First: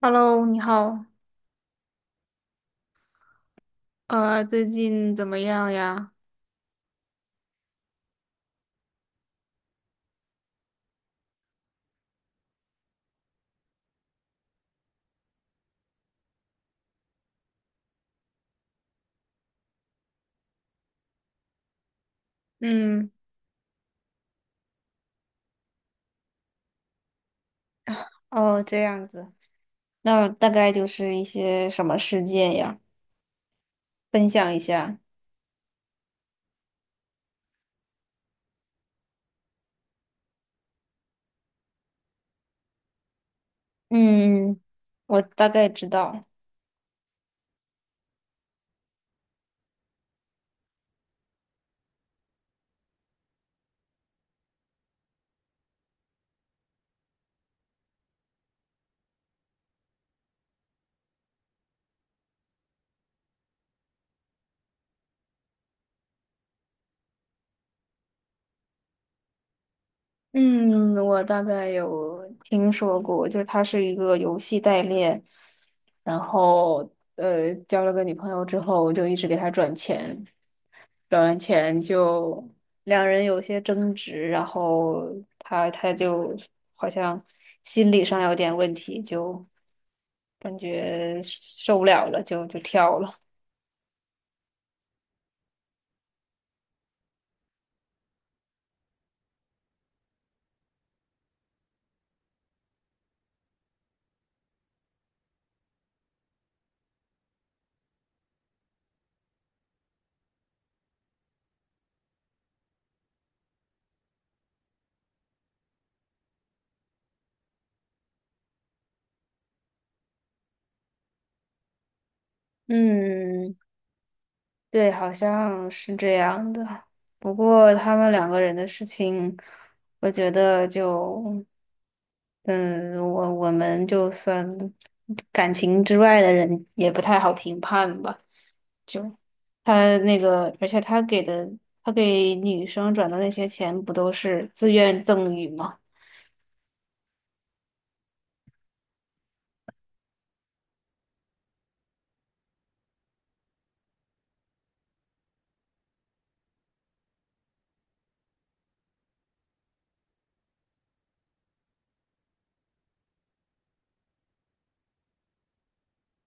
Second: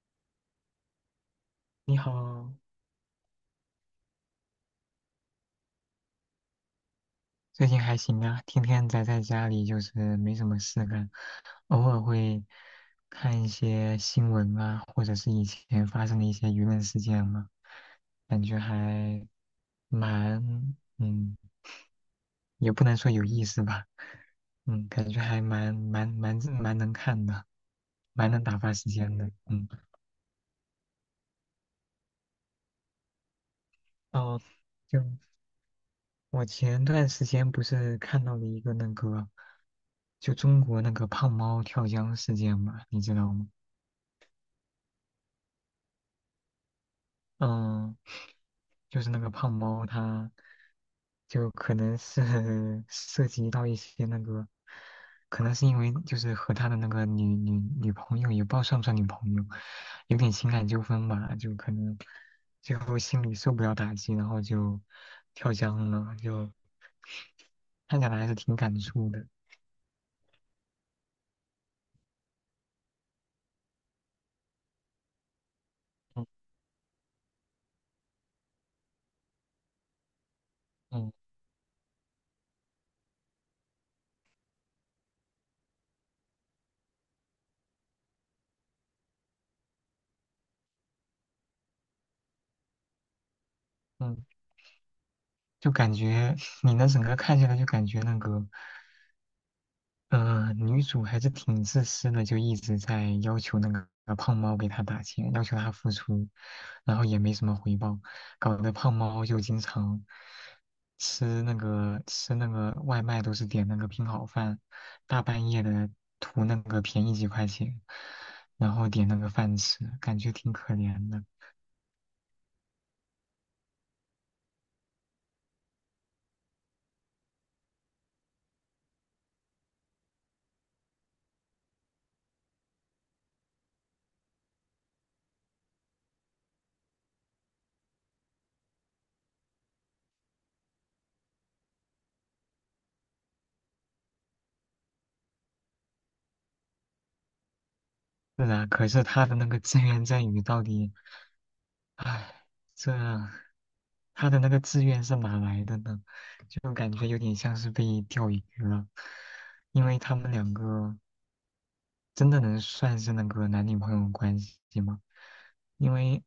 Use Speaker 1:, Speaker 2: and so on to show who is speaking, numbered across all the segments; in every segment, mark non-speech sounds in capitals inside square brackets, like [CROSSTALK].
Speaker 1: Hello，你好，
Speaker 2: 你好，
Speaker 1: 最近怎么样呀？
Speaker 2: 最近还行啊，天天宅在家里，就是没什么事干，偶尔会看一些新闻啊，或者是以前发生的一些舆论事件嘛，感觉还蛮，嗯，也不能
Speaker 1: 嗯，
Speaker 2: 说有意思吧，感觉还蛮能看的，蛮能打
Speaker 1: 哦，
Speaker 2: 发
Speaker 1: 这
Speaker 2: 时
Speaker 1: 样
Speaker 2: 间的，
Speaker 1: 子，那大概就是一些什么事件呀？分
Speaker 2: 哦，
Speaker 1: 享一下。
Speaker 2: 就我前段时间不是看到了一个那个，就中国那个胖猫跳江事件嘛，你知道吗？
Speaker 1: 嗯，我大概知道。
Speaker 2: 嗯，就是那个胖猫他就可能是 [LAUGHS] 涉及到一些那个，可能是因为就是和他的那个女朋友，也不知道算不算女朋友，有点情感纠纷吧，就可能最后心里受不了打击，然后就跳江了，就看起来还是挺感触的。
Speaker 1: 嗯，我大概有听说过，就是他是一个游戏代练，然
Speaker 2: 嗯
Speaker 1: 后交了个女朋友之后，就一直给他转钱。
Speaker 2: 嗯。
Speaker 1: 表演前就两人有些争执，然后他就好像心理上有点问题，就感觉受不了了，就跳了。
Speaker 2: 嗯就感觉你那整个看下来，就感觉那个，女主还是挺自私的，就一直在要求那个胖猫给她打钱，要求她付出，然后也没什么回报，搞得胖猫就经常吃那个外卖都是点那个拼好饭，大半夜的图那个便宜几块钱，然后点那个饭吃，感觉挺可怜的。
Speaker 1: 嗯，对，好像是这样的。不过他们两个人的事情，我觉得就，嗯，我们就算感情之外的人也不太好评判吧。他那个，而且他给的，他给女生转的那些钱不都是自愿赠与吗？
Speaker 2: 是啊，可是他的那个自愿自语到底？唉，这他的那个志愿是哪来的呢？就感觉有点像是被钓鱼了，因为他们两个真的能算是那个男女朋友关系吗？因为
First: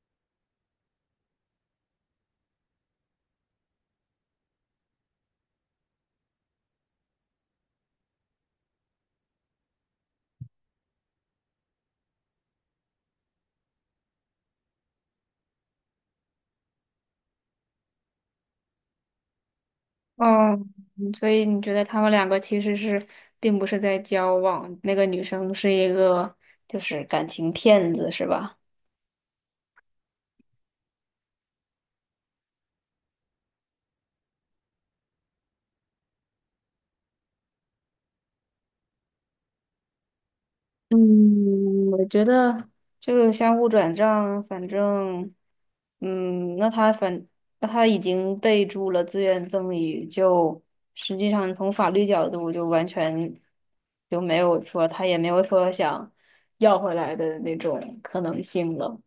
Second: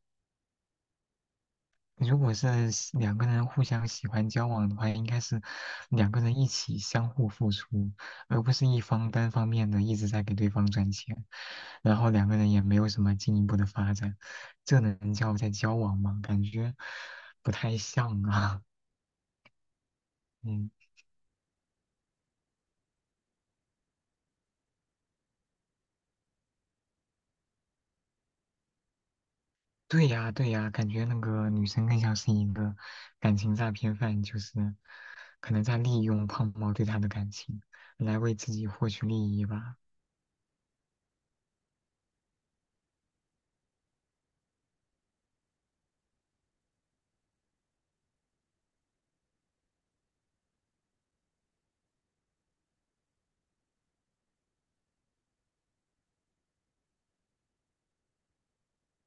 Speaker 2: 如果是两个人互相喜欢交往的话，应该是两个人一起相互付出，而不是一方单方面的一直在给对方赚钱，然后两个人也没有什么进一步的发展，这能叫在交往吗？感觉不太像啊。[LAUGHS]
Speaker 1: 哦，
Speaker 2: 嗯，
Speaker 1: 嗯所以你觉得他们两个其实是并不是在交往，那个女生是一个就是感情骗子，是吧？
Speaker 2: 对呀，对呀，感觉那个女生更像是一个感情诈骗犯，就是可能在利用胖猫对她的感情来为自己获取利益吧。
Speaker 1: 嗯，我觉得就是相互转账，反正，嗯，那他已经备注了自愿赠与，就实际上从法律角度就完全就没有说他也没有说想要回来的那种可能性了。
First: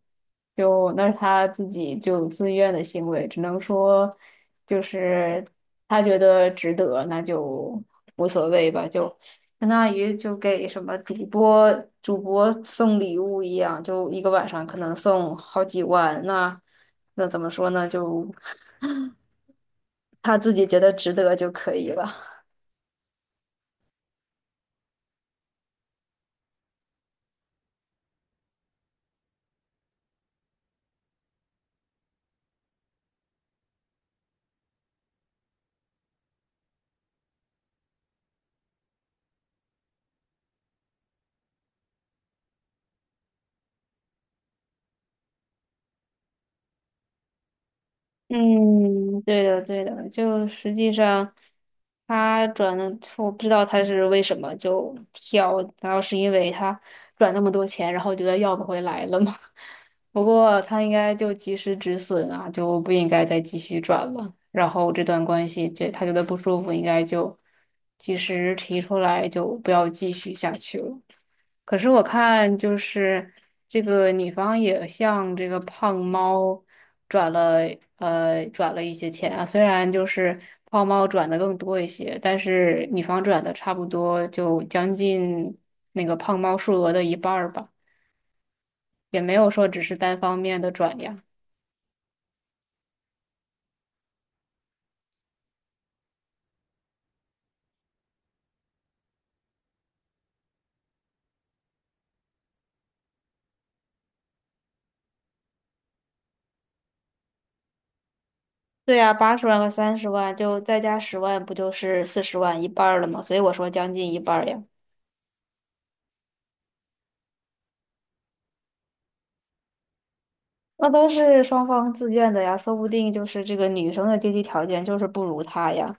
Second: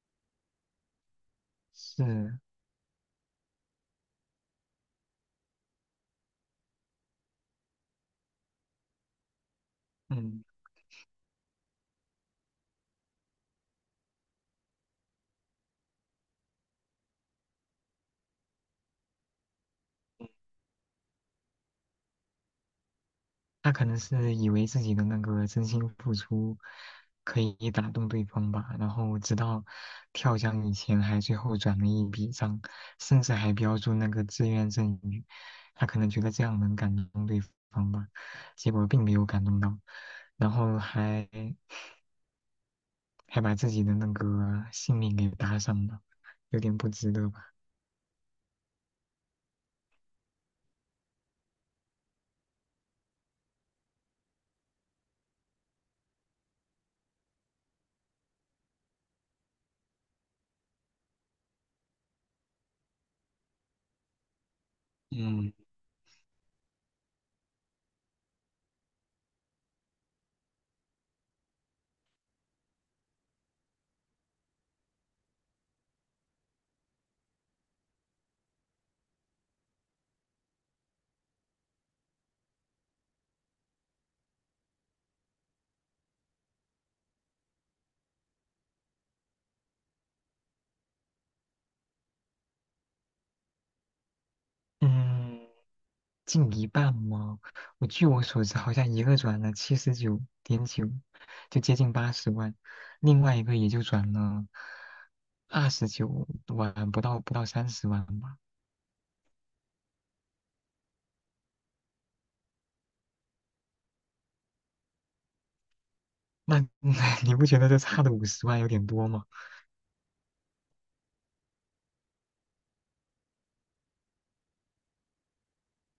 Speaker 1: 就那是他自己就
Speaker 2: 是，
Speaker 1: 自愿的行为，只能说就是他觉得值得，那就无所谓吧，就相当于就
Speaker 2: 嗯。
Speaker 1: 给什么主播送礼物一样，就一个晚上可能送好几万，那怎么说呢？就 [LAUGHS] 他自己觉得值得就可以了。
Speaker 2: 他可能是以为自己的那个真心付出可以打动对方吧，然后直到跳江以前还最后转了一笔账，甚至还标注那个自愿赠与，他可能觉得这样能感动对方吧，结果并没有感动到，然后还把自己的那个性命给搭上了，有点不值得吧？
Speaker 1: 嗯，对的，对的，就实际上他转的，我不知道他是为什么就跳，难道是因为他转那么多钱，然后觉得要不回来了吗？[LAUGHS] 不过他应该就及时止损啊，就不应该再继续转了。然后这段关
Speaker 2: 嗯，
Speaker 1: 系，这他觉得不舒服，应该就及时提出来，就不要继续下去了。可是我看就是这个女方也向这个胖猫转了转了一些钱啊，虽然就是胖猫转的更多一些，但是女方转的差不多就将近那个胖猫数额的一半儿吧，也没有说只是单方面的转呀。
Speaker 2: 嗯。近一半吗？我据我所知，好像一个转了79.9，就接近80万，另外一个也就转了29万，不到30万吧。
Speaker 1: 对呀，80万和30万，就再加十万，不就是40万，一半儿了吗？所以我说将近一半儿呀。
Speaker 2: 那 [LAUGHS] 你不觉得这差的50万有点多吗？
Speaker 1: 那都是双方自愿的呀，说不定就是这个女生的经济条件就是不如他呀，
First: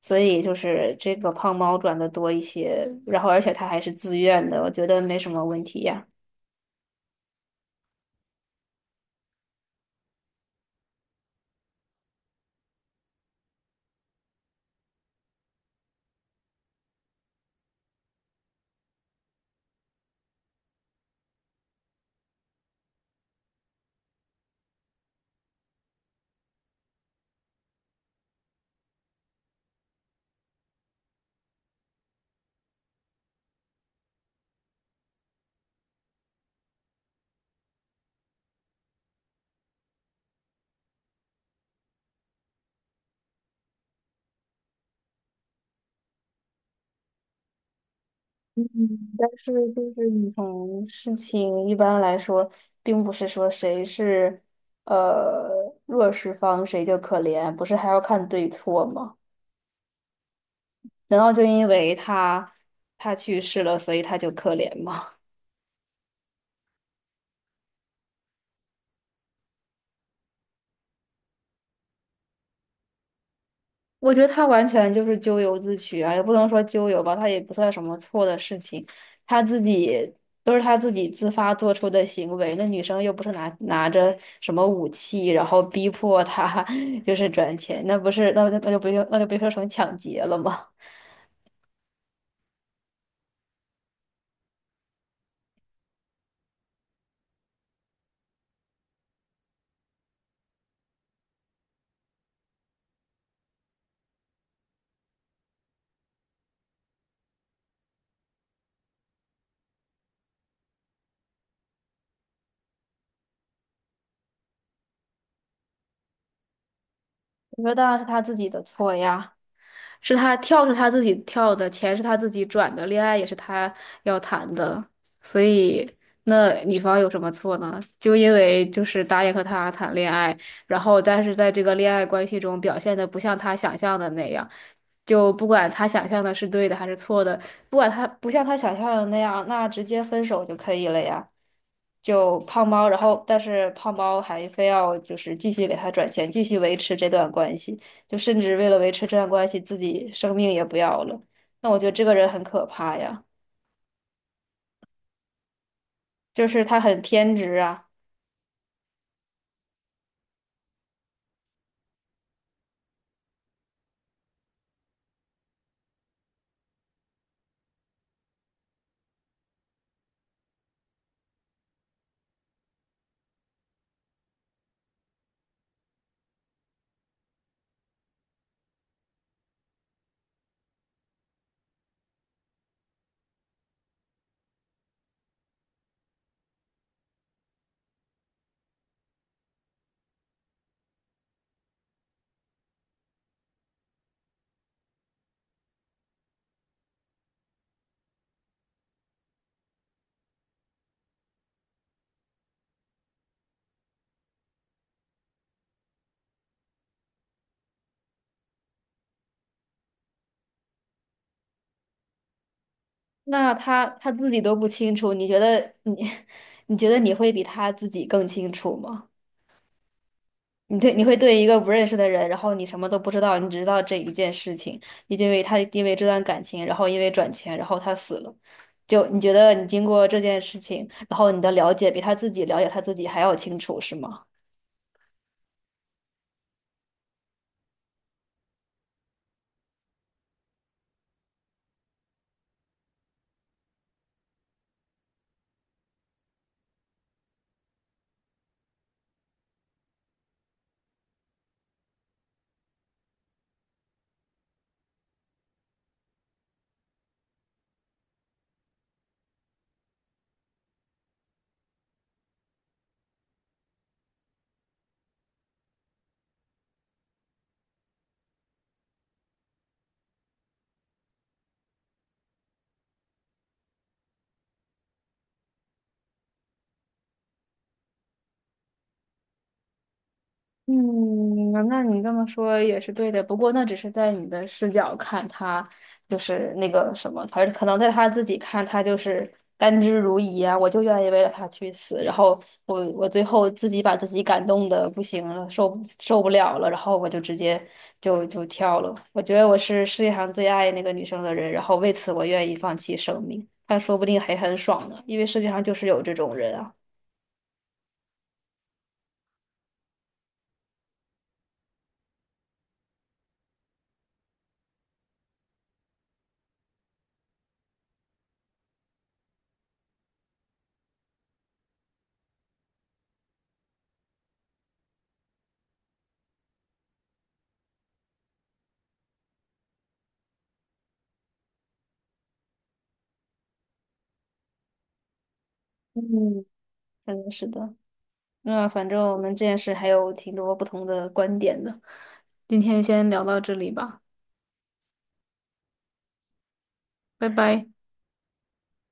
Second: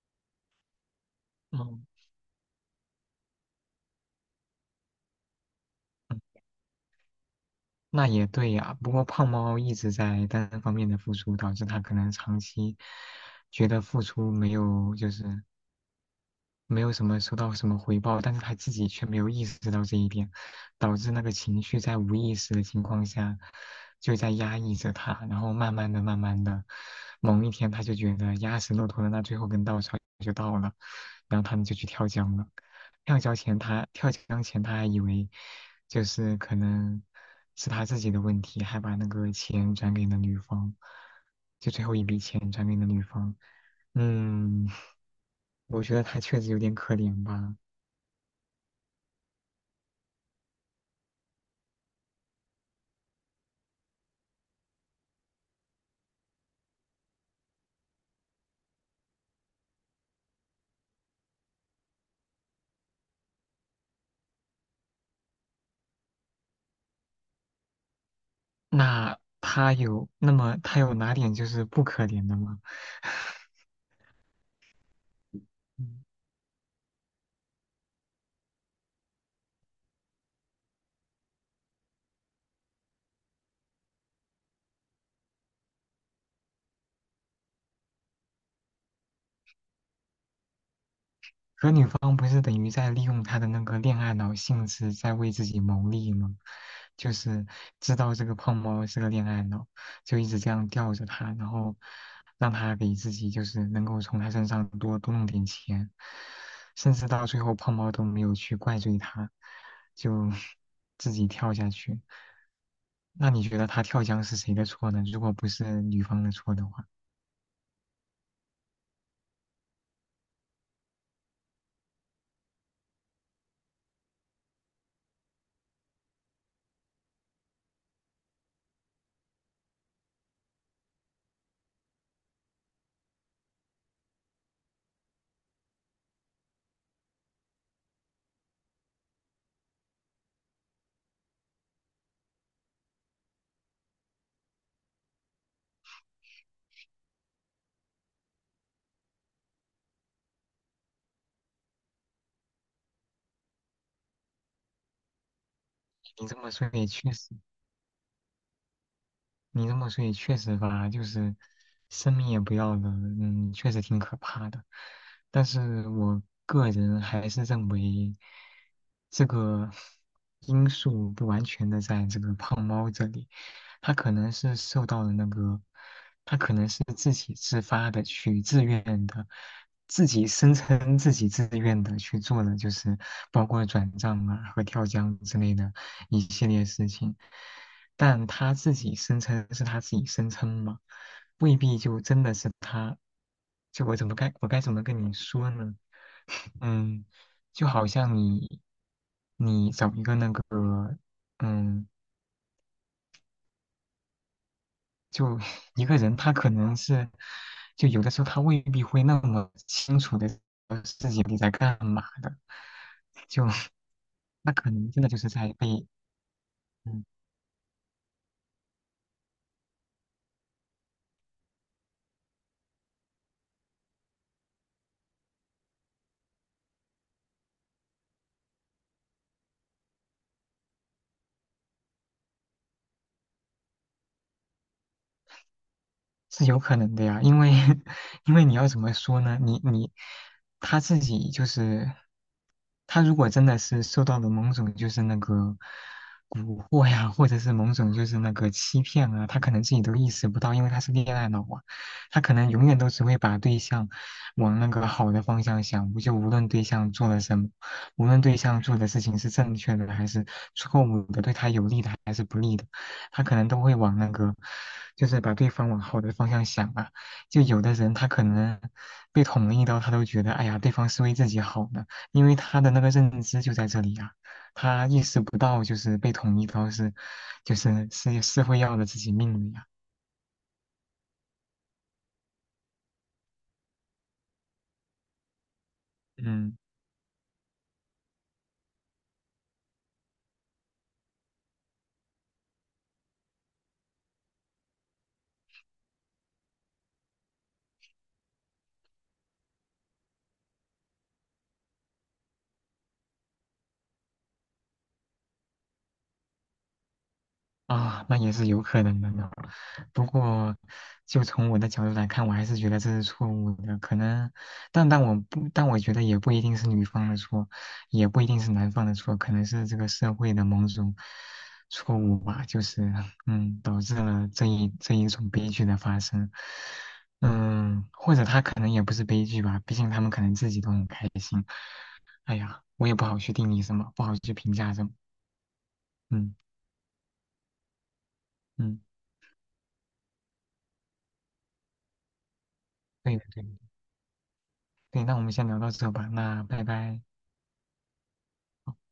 Speaker 1: 所以就是这个胖猫
Speaker 2: 嗯，
Speaker 1: 赚的多一些，然后而且他还是自愿的，我觉得没什么问题呀。
Speaker 2: 嗯那也对呀。不过胖猫一直在单方面的付出，导致他可能长期觉得付出没有就是没有什么收到什么回报，但是他自己却没有意识到这一点，导致那个情绪在无意识的情况下就在压抑着他，然后慢慢的、慢慢的，某一天他就觉得压死骆驼的那最后根稻草就到了，然后他们就去跳江了。跳江前他还以为就是可能是他自己的问题，还把那个钱转给了女方，就最后一笔钱转给了女方。嗯，我觉得他确实有点可怜吧。
Speaker 1: 嗯，但是就是你从事情一般来说，并不是说谁是呃弱势方谁就可怜，不是还要看对错吗？难道就因为他去世了，所以他就可怜吗？
Speaker 2: 那么他有哪点就是不可怜的吗？
Speaker 1: 我觉得他完全就是咎由自取
Speaker 2: 嗯
Speaker 1: 啊，也不能说咎由吧，他也不算什么错的事情，他自己都是他自己自发做出的行为。那女生又不是拿着什么武器，然后逼迫他 [LAUGHS] 就是转钱，那不是那就那就不就那就被说成抢劫了吗？
Speaker 2: 可女方不是等于在利用他的那个恋爱脑性质在为自己谋利吗？就是知道这个胖猫是个恋爱脑，就一直这样吊着他，然后让他给自己就是能够从他身上多多弄点钱，甚至到最后胖猫都没有去怪罪他，就 [LAUGHS] 自己跳下去。那你觉得他跳江是谁的错呢？如果不是女方的错的话，
Speaker 1: [LAUGHS] 我觉得当然是他自己的错呀。是他跳是他自己跳的，钱是他自己转的，恋爱也是他要谈的，所以那女方有什么错呢？就因为就是答应和他谈恋爱，然后但是在这个恋爱关系中表现的不像他想象的那样，就不管他想象的是对的还是错的，不管他不像他想象的那样，那直接分手就可以了呀。就胖猫，然后但是胖猫还非要就是继续给他转钱，继续维持这段关系。就甚至为了维持这段关系，自己生命也不要了。那我觉得这个人很可怕呀，
Speaker 2: 你这
Speaker 1: 就
Speaker 2: 么
Speaker 1: 是
Speaker 2: 说
Speaker 1: 他
Speaker 2: 也
Speaker 1: 很
Speaker 2: 确实。
Speaker 1: 偏执啊。
Speaker 2: 你这么说也确实吧，就是生命也不要了，确实挺可怕的。但是我个人还是认为，这个因素不完全的在这个胖猫这里，他可能是受到了那个，他可能是自己自发的去自愿的，自己声称自己自愿的去做的，就是包括转账啊和跳江之类的一系列事情。但他自己声称是他自己声称嘛，未必就真的是他。就我该怎么跟你说呢？嗯，就好像你找一个那个嗯，就 [LAUGHS] 一个人，他可能是就有的时候他未必会那么清楚的自己你在干嘛的，就
Speaker 1: 那
Speaker 2: [LAUGHS]
Speaker 1: 他自己
Speaker 2: 那
Speaker 1: 都不
Speaker 2: 可能
Speaker 1: 清
Speaker 2: 真的
Speaker 1: 楚，
Speaker 2: 就
Speaker 1: 你
Speaker 2: 是
Speaker 1: 觉
Speaker 2: 在
Speaker 1: 得
Speaker 2: 被。
Speaker 1: 你 [LAUGHS]，你觉得
Speaker 2: 嗯
Speaker 1: 你会比他自己更清楚吗？你对你会对一个不认识的人，然后你什么都不知道，你只知道这一件事情，你就因为他因为这段感情，然后因为转钱，然后他死了。就你觉得你经过这件事情，然后你的了解比他自己了解他自己还要清楚，是吗？
Speaker 2: 是有可能的呀，因为 [LAUGHS] 因为你要怎么说呢？你他自己就是他如果真的是受到了某种就是那个蛊惑呀，或者是某种就是那个欺骗啊，他可能自己都意识不到，因为他是恋爱脑啊，他可能永远都只会把对象往那个好的方向想，就无论对象做了什么，无论对象做的事情是正确的还是错误的，对他有利的还是不利的。他可能都会往那个，就是把对方往好的方向想啊。就有的人他可能被捅了一刀，他都觉得哎呀，对方是为自己好的，因为他的那个认知就在这里啊，他意识不到就是被捅一刀是，就是是会要了自己命的呀。
Speaker 1: 嗯，那你这么说也是对的，不过那只是在你的视角看他，就是
Speaker 2: 嗯。
Speaker 1: 那个什么，他可能在他自己看他就是甘之如饴啊，我就愿意为了他去死，然后我最后自己把自己感动的不行了，受不了了，然后我就直接跳了。我觉得我是世界上最爱那个女生的人，然后为此我愿意放弃生命，但说不定还很爽呢，因为世界上就是有这种人啊。
Speaker 2: 啊，那也是有可能的呢。不过，就从我的角度来看，我还是觉得这是错误的。可能，但我觉得也不一定是女方的错，也不一定是男方的错，可能是这个社会的某种错误吧，就是导致了这一种悲剧的发生。嗯，或者他可能也不是悲剧吧，毕竟他们可能自己都很开心。哎呀，我也不好去定义什么，不好去评价什么。嗯
Speaker 1: 嗯，真的是的。那
Speaker 2: 嗯，
Speaker 1: 反正我们这件事还有挺多不同的观点的，今天先
Speaker 2: 对
Speaker 1: 聊
Speaker 2: 的
Speaker 1: 到
Speaker 2: 对的。
Speaker 1: 这里吧，
Speaker 2: 对，那我们先聊到这吧，那拜拜。
Speaker 1: 拜拜。